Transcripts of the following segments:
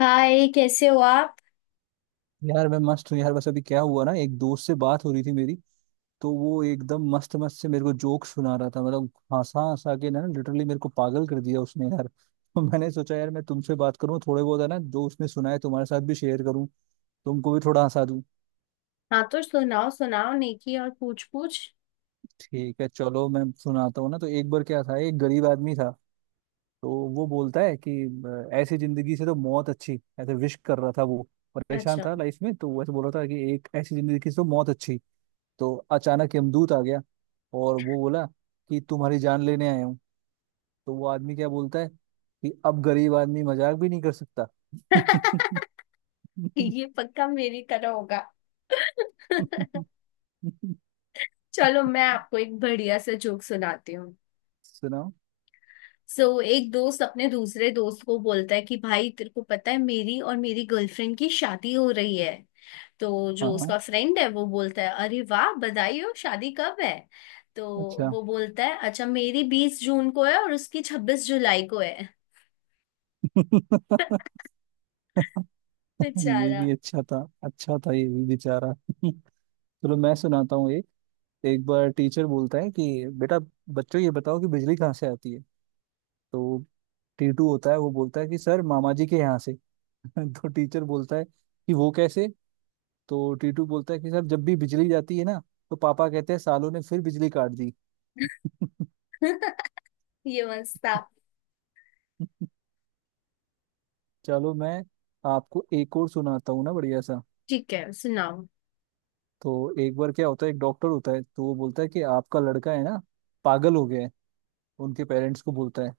हाय कैसे हो आप। यार मैं मस्त हूँ यार। बस अभी क्या हुआ ना, एक दोस्त से बात हो रही थी मेरी। तो वो एकदम मस्त मस्त से मेरे को जोक सुना रहा था। मतलब हंसा हंसा के ना लिटरली मेरे को पागल कर दिया उसने यार। तो मैंने सोचा यार मैं तुमसे बात करूँ, थोड़े बहुत है ना जो उसने सुनाए तुम्हारे साथ भी शेयर करूँ, तुमको भी थोड़ा हंसा दूं। हाँ तो सुनाओ सुनाओ, नेकी और पूछ पूछ। ठीक है, चलो मैं सुनाता हूँ ना। तो एक बार क्या था, एक गरीब आदमी था। तो वो बोलता है कि ऐसी जिंदगी से तो मौत अच्छी। ऐसे विश कर रहा था वो, परेशान अच्छा, था लाइफ में। तो वैसे बोल रहा था कि एक ऐसी जिंदगी से तो मौत अच्छी। तो अचानक यमदूत आ गया और वो बोला कि तुम्हारी जान लेने आया हूँ। तो वो आदमी क्या बोलता है कि अब गरीब आदमी मजाक भी नहीं कर सकता। ये पक्का मेरी तरह होगा। चलो मैं आपको एक बढ़िया सा जोक सुनाती हूँ। सुनाओ। सो एक दोस्त अपने दूसरे दोस्त को बोलता है कि भाई तेरे को पता है मेरी और मेरी गर्लफ्रेंड की शादी हो रही है। तो हाँ जो हाँ, उसका फ्रेंड है वो बोलता है अरे वाह बधाई हो, शादी कब है। तो अच्छा। वो बोलता है अच्छा मेरी 20 जून को है और उसकी 26 जुलाई को है। ये बेचारा। भी अच्छा था, अच्छा था ये भी, बेचारा। चलो मैं सुनाता हूँ एक। एक बार टीचर बोलता है कि बेटा, बच्चों ये बताओ कि बिजली कहाँ से आती है। तो टीटू होता है, वो बोलता है कि सर मामा जी के यहाँ से। तो टीचर बोलता है कि वो कैसे। तो टीटू बोलता है कि सर जब भी बिजली जाती है ना तो पापा कहते हैं सालों ने फिर बिजली काट दी। ये मस्त था। चलो मैं आपको एक और सुनाता हूँ ना बढ़िया सा। ठीक है सुनाओ। तो एक बार क्या होता है, एक डॉक्टर होता है। तो वो बोलता है कि आपका लड़का है ना पागल हो गया है। उनके पेरेंट्स को बोलता है।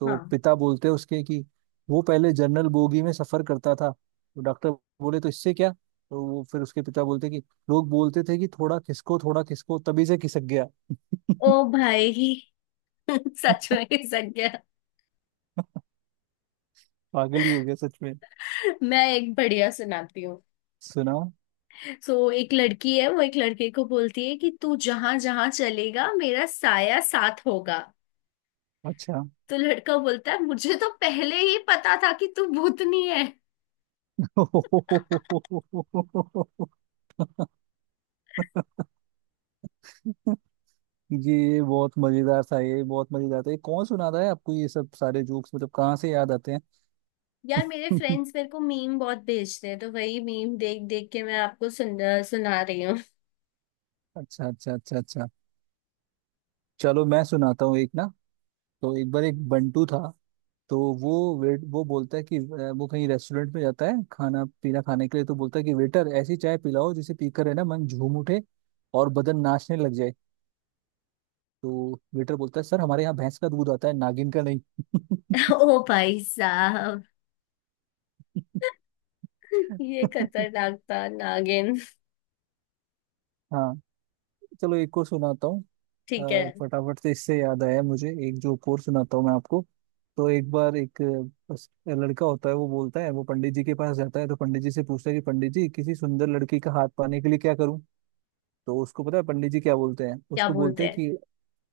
तो हाँ। पिता बोलते हैं उसके कि वो पहले जनरल बोगी में सफर करता था। तो डॉक्टर बोले तो इससे क्या। तो वो फिर उसके पिता बोलते कि लोग बोलते थे कि थोड़ा खिसको थोड़ा खिसको, तभी से खिसक गया। ओ भाई। सच में सच गया। पागल ही हो गया सच में। मैं एक बढ़िया सुनाती हूँ। सुनाओ। सो एक लड़की है वो एक लड़के को बोलती है कि तू जहां जहां चलेगा मेरा साया साथ होगा। अच्छा। तो लड़का बोलता है मुझे तो पहले ही पता था कि तू भूतनी है। ये बहुत मजेदार था, ये बहुत मजेदार था। ये कौन सुना रहा है आपको ये सब सारे जोक्स, मतलब कहाँ से याद आते हैं। यार मेरे फ्रेंड्स मेरे को मीम बहुत भेजते हैं तो वही मीम देख देख के मैं आपको सुन सुना रही हूँ। अच्छा अच्छा अच्छा अच्छा। चलो मैं सुनाता हूँ एक ना। तो एक बार एक बंटू था। तो वो वेट वो बोलता है कि वो कहीं रेस्टोरेंट में जाता है खाना पीना खाने के लिए। तो बोलता है कि वेटर ऐसी चाय पिलाओ जिसे पीकर है ना मन झूम उठे और बदन नाचने लग जाए। तो वेटर बोलता है सर हमारे यहाँ भैंस का दूध आता है, नागिन का नहीं। ओ भाई साहब, ये खतरनाक था नागिन। हाँ। चलो एक और सुनाता हूँ। ठीक है। फटाफट से इससे याद आया मुझे, एक जो और सुनाता हूँ मैं आपको। तो एक बार एक बस लड़का होता है। वो बोलता है, वो पंडित जी के पास जाता है। तो पंडित जी से पूछता है कि पंडित जी किसी सुंदर लड़की का हाथ पाने के लिए क्या करूं। तो उसको पता है पंडित जी क्या बोलते हैं, क्या उसको बोलते बोलते हैं कि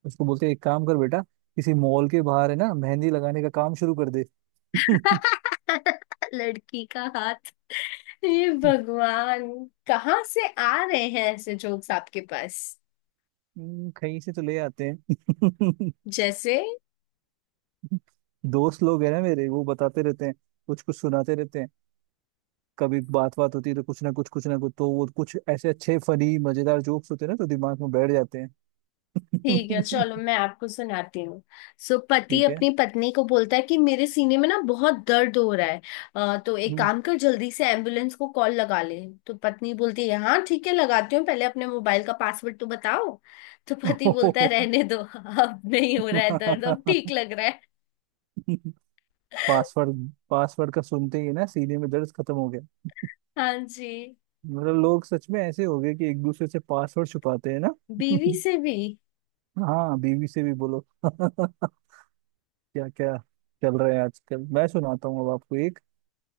उसको बोलते हैं एक काम कर बेटा, किसी मॉल के बाहर है ना मेहंदी लगाने का काम शुरू कर दे। हैं। लड़की का हाथ। हे भगवान, कहाँ से आ रहे हैं ऐसे जोक्स आपके पास। कहीं से तो ले आते हैं। जैसे। दोस्त लोग हैं ना मेरे, वो बताते रहते हैं, कुछ कुछ सुनाते रहते हैं। कभी बात बात होती है तो कुछ ना कुछ, कुछ ना कुछ, तो वो कुछ ऐसे अच्छे फनी मजेदार जोक्स होते हैं ना तो दिमाग में बैठ जाते ठीक है हैं। चलो मैं आपको सुनाती हूँ। सो पति ठीक है। अपनी पत्नी को बोलता है कि मेरे सीने में ना बहुत दर्द हो रहा है। तो एक हम्म। काम कर जल्दी से एम्बुलेंस को कॉल लगा ले। तो पत्नी बोलती है हाँ ठीक है लगाती हूँ, पहले अपने मोबाइल का पासवर्ड तो बताओ। तो पति बोलता है रहने दो अब नहीं हो रहा है दर्द, अब ठीक लग रहा है। पासवर्ड पासवर्ड का सुनते ही ना सीने में दर्द खत्म हो गया। हाँ जी। मतलब लोग सच में ऐसे हो गए कि एक दूसरे से पासवर्ड छुपाते हैं ना। बीवी से भी। हाँ बीवी से भी बोलो। क्या क्या चल रहा है आजकल। मैं सुनाता हूँ अब आपको एक।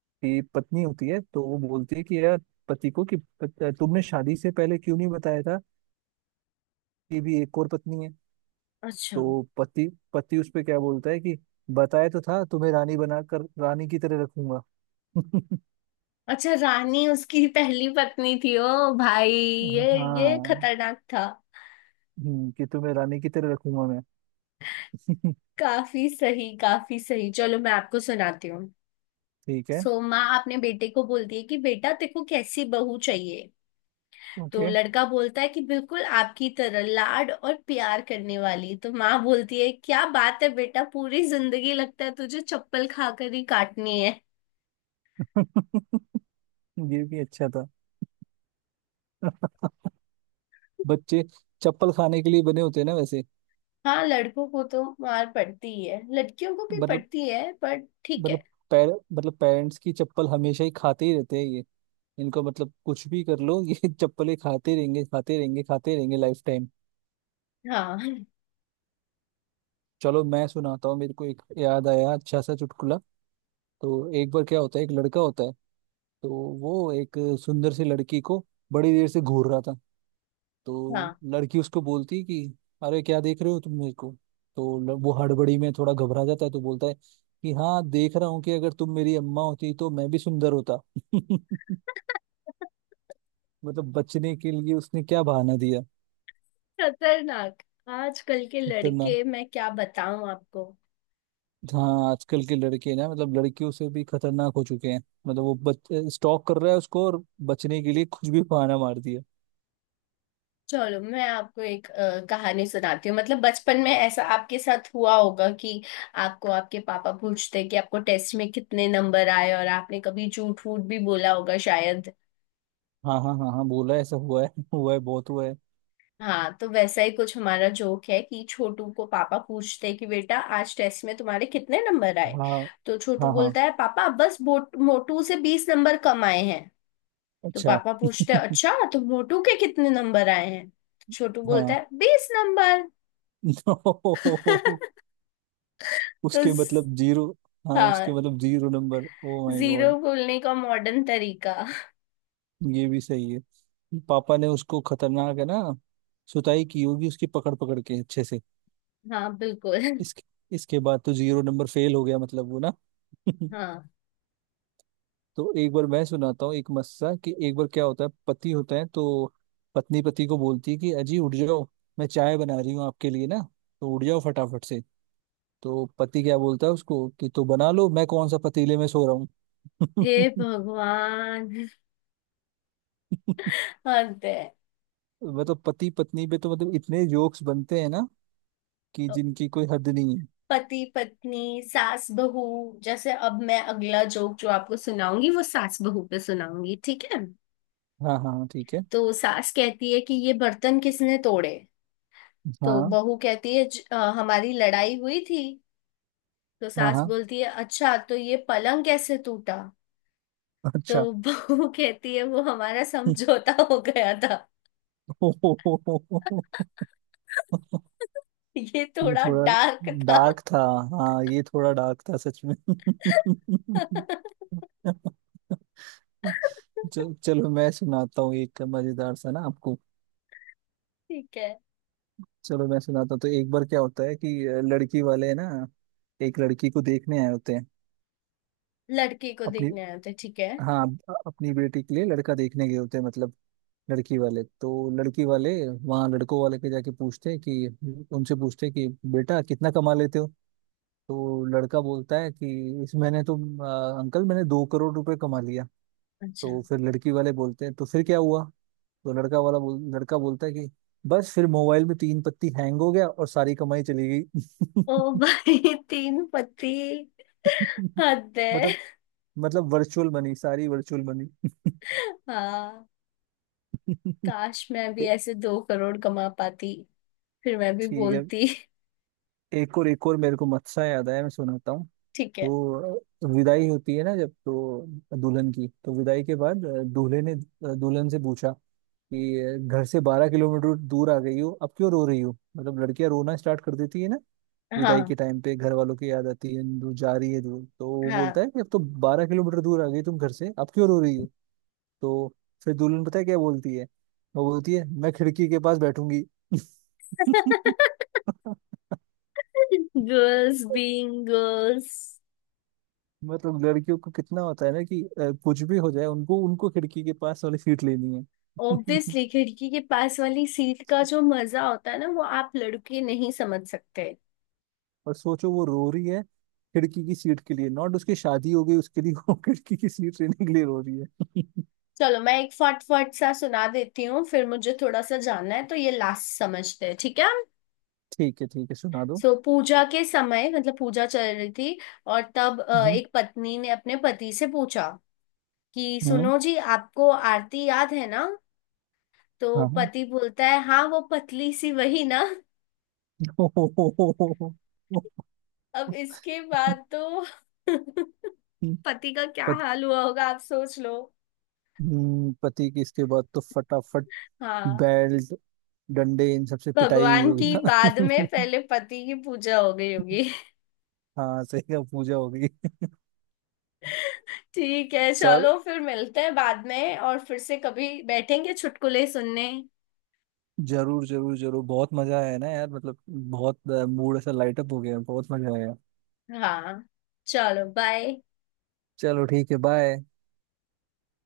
की पत्नी होती है, तो वो बोलती है कि यार, पति को कि तुमने शादी से पहले क्यों नहीं बताया था कि भी एक और पत्नी है। अच्छा तो पति पति उस पे क्या बोलता है कि बताया तो था, तुम्हें रानी बनाकर रानी की तरह रखूंगा। अच्छा, रानी उसकी पहली पत्नी थी। ओ भाई ये हाँ। खतरनाक था। कि तुम्हें रानी की तरह रखूंगा मैं। काफी सही काफी सही, चलो मैं आपको सुनाती हूँ। ठीक है। सो माँ अपने बेटे को बोलती है कि बेटा तेको कैसी बहू चाहिए। तो ओके। लड़का बोलता है कि बिल्कुल आपकी तरह लाड और प्यार करने वाली। तो माँ बोलती है क्या बात है बेटा, पूरी जिंदगी लगता है तुझे चप्पल खाकर ही काटनी है। ये भी अच्छा था। बच्चे चप्पल खाने के लिए बने होते हैं ना वैसे। हाँ, लड़कों को तो मार पड़ती है लड़कियों को भी मतलब, पड़ती है, पर ठीक है। मतलब पैर, मतलब पेरेंट्स की चप्पल हमेशा ही खाते ही रहते हैं। इनको मतलब कुछ भी कर लो, ये चप्पलें खाते रहेंगे, खाते रहेंगे, खाते रहेंगे लाइफ टाइम। हाँ चलो मैं सुनाता हूँ, मेरे को एक याद आया अच्छा सा चुटकुला। तो एक बार क्या होता है, एक लड़का होता है। तो वो एक सुंदर सी लड़की को बड़ी देर से घूर रहा था। तो हाँ। लड़की उसको बोलती है कि अरे क्या देख रहे हो तुम मेरे को। तो वो हड़बड़ी में थोड़ा घबरा जाता है, तो बोलता है कि हाँ देख रहा हूँ कि अगर तुम मेरी अम्मा होती तो मैं भी सुंदर होता। मतलब बचने के लिए उसने क्या बहाना दिया। खतरनाक, आजकल के खतरनाक। लड़के मैं क्या बताऊं आपको। हाँ आजकल के लड़के ना मतलब लड़कियों से भी खतरनाक हो चुके हैं। मतलब वो बच स्टॉक कर रहा है उसको और बचने के लिए कुछ भी बहाना मार दिया। चलो मैं आपको एक कहानी सुनाती हूँ, मतलब बचपन में ऐसा आपके साथ हुआ होगा कि आपको आपके पापा पूछते कि आपको टेस्ट में कितने नंबर आए, और आपने कभी झूठ फूट भी बोला होगा शायद। हाँ हाँ हाँ हाँ, बोला है, ऐसा हुआ है। हुआ है, बहुत हुआ है। हाँ तो वैसा ही कुछ हमारा जोक है कि छोटू को पापा पूछते कि बेटा आज टेस्ट में तुम्हारे कितने नंबर आए। हाँ तो छोटू हाँ। हाँ। बोलता है पापा बस मोटू से 20 नंबर कम आए हैं। तो अच्छा। पापा पूछते हैं अच्छा तो मोटू के कितने नंबर आए हैं। तो छोटू बोलता हाँ। है 20 नंबर। नो, तो उसके ज- मतलब जीरो। हाँ उसके हाँ। मतलब zero number, oh my zero god. बोलने का मॉडर्न तरीका। ये भी सही है। पापा ने उसको, खतरनाक है ना, सुताई की होगी उसकी पकड़ पकड़ के अच्छे से। हाँ बिल्कुल। इसके इसके बाद तो जीरो नंबर फेल हो गया मतलब वो ना। हाँ। तो एक बार मैं सुनाता हूँ एक मस्सा, कि एक बार क्या होता है पति होता है। तो पत्नी पति को बोलती है कि अजी उठ जाओ, मैं चाय बना रही हूँ आपके लिए ना। तो उठ जाओ फटाफट से। तो पति क्या बोलता है उसको कि तो बना लो, मैं कौन सा पतीले में सो रहा हे हूँ। भगवान, हद है। मतलब पति पत्नी पे तो मतलब इतने जोक्स बनते हैं ना कि जिनकी कोई हद नहीं है। पति पत्नी, सास बहू। जैसे अब मैं अगला जोक जो आपको सुनाऊंगी वो सास बहू पे सुनाऊंगी ठीक है। हाँ हाँ हाँ, ठीक है। तो सास कहती है कि ये बर्तन किसने तोड़े। तो हाँ बहू कहती है हमारी लड़ाई हुई थी। तो हाँ सास हाँ। बोलती है अच्छा तो ये पलंग कैसे टूटा। अच्छा। तो बहू कहती है वो हमारा समझौता हो गया था। ये ये थोड़ा थोड़ा डार्क था। डार्क था। हाँ ये थोड़ा डार्क था सच में। चल, चलो मैं सुनाता हूँ एक मजेदार सा ना आपको। ठीक है। चलो मैं सुनाता हूँ। तो एक बार क्या होता है कि लड़की वाले ना एक लड़की को देखने आए होते हैं लड़की को अपनी। देखने आए थे, ठीक है। हाँ। अपनी बेटी के लिए लड़का देखने गए होते हैं मतलब लड़की वाले। तो लड़की वाले वहाँ लड़कों वाले के जाके पूछते हैं कि, उनसे पूछते हैं कि बेटा कितना कमा लेते हो। तो लड़का बोलता है कि इस मैंने तो अंकल मैंने 2 करोड़ रुपए कमा लिया। अच्छा। तो फिर लड़की वाले बोलते हैं तो फिर क्या हुआ। तो लड़का बोलता है कि बस फिर मोबाइल में तीन पत्ती हैंग हो गया और सारी कमाई चली गई। ओ भाई तीन पति, हद है। मतलब, मतलब वर्चुअल मनी, सारी वर्चुअल मनी। हाँ, काश मैं भी ए- ऐसे 2 करोड़ कमा पाती, फिर मैं भी ठीक है। बोलती। एक और, एक और मेरे को मत्सा याद आया, मैं सुनाता हूँ। ठीक है। तो विदाई होती है ना जब, तो दुल्हन की, तो विदाई के बाद दूल्हे ने दुल्हन से पूछा कि घर से 12 किलोमीटर दूर आ गई हो, अब क्यों रो रही हो। मतलब लड़कियां रोना स्टार्ट कर देती है ना विदाई के हाँ टाइम पे, घर वालों की याद आती है, दूर जा रही है दूर। तो वो हाँ। बोलता है कि अब तो 12 किलोमीटर दूर आ गई तुम घर से, अब क्यों रो रही हो। तो फिर दुल्हन पता है क्या बोलती है, वो बोलती है मैं खिड़की के पास बैठूंगी। Girls being girls. मतलब लड़कियों को कितना होता है ना कि कुछ भी हो जाए उनको, उनको खिड़की के पास वाली सीट लेनी है। ऑब्वियसली खिड़की के पास वाली सीट का जो मजा होता है ना वो आप लड़के नहीं समझ सकते। और सोचो वो रो रही है खिड़की की सीट के लिए, नॉट उसकी शादी हो गई उसके लिए। वो खिड़की की सीट लेने के लिए रो रही है। चलो मैं एक फटफट सा सुना देती हूँ, फिर मुझे थोड़ा सा जानना है, तो ये लास्ट समझते हैं ठीक है। ठीक है ठीक है, सुना दो। सो पूजा के समय, मतलब पूजा चल रही थी, और तब हम्म। एक पत्नी ने अपने पति से पूछा कि हम्म। सुनो जी आपको आरती याद है ना। तो हाँ हाँ। पति बोलता है हाँ वो पतली सी वही ना। अब इसके बाद तो पति का क्या पत- हाल हुआ होगा आप सोच लो। पति की इसके बाद तो फटाफट हाँ, बेल्ट डंडे इन सबसे पिटाई हुई भगवान होगी की बाद में ना। पहले पति की पूजा हो गई होगी। हाँ सही का पूजा होगी। ठीक है चल, चलो फिर मिलते हैं बाद में और फिर से कभी बैठेंगे चुटकुले सुनने। जरूर जरूर जरूर, बहुत मजा आया ना यार, मतलब बहुत। मूड ऐसा लाइट अप हो गया, बहुत मजा आया। हाँ चलो बाय। चलो ठीक है, बाय।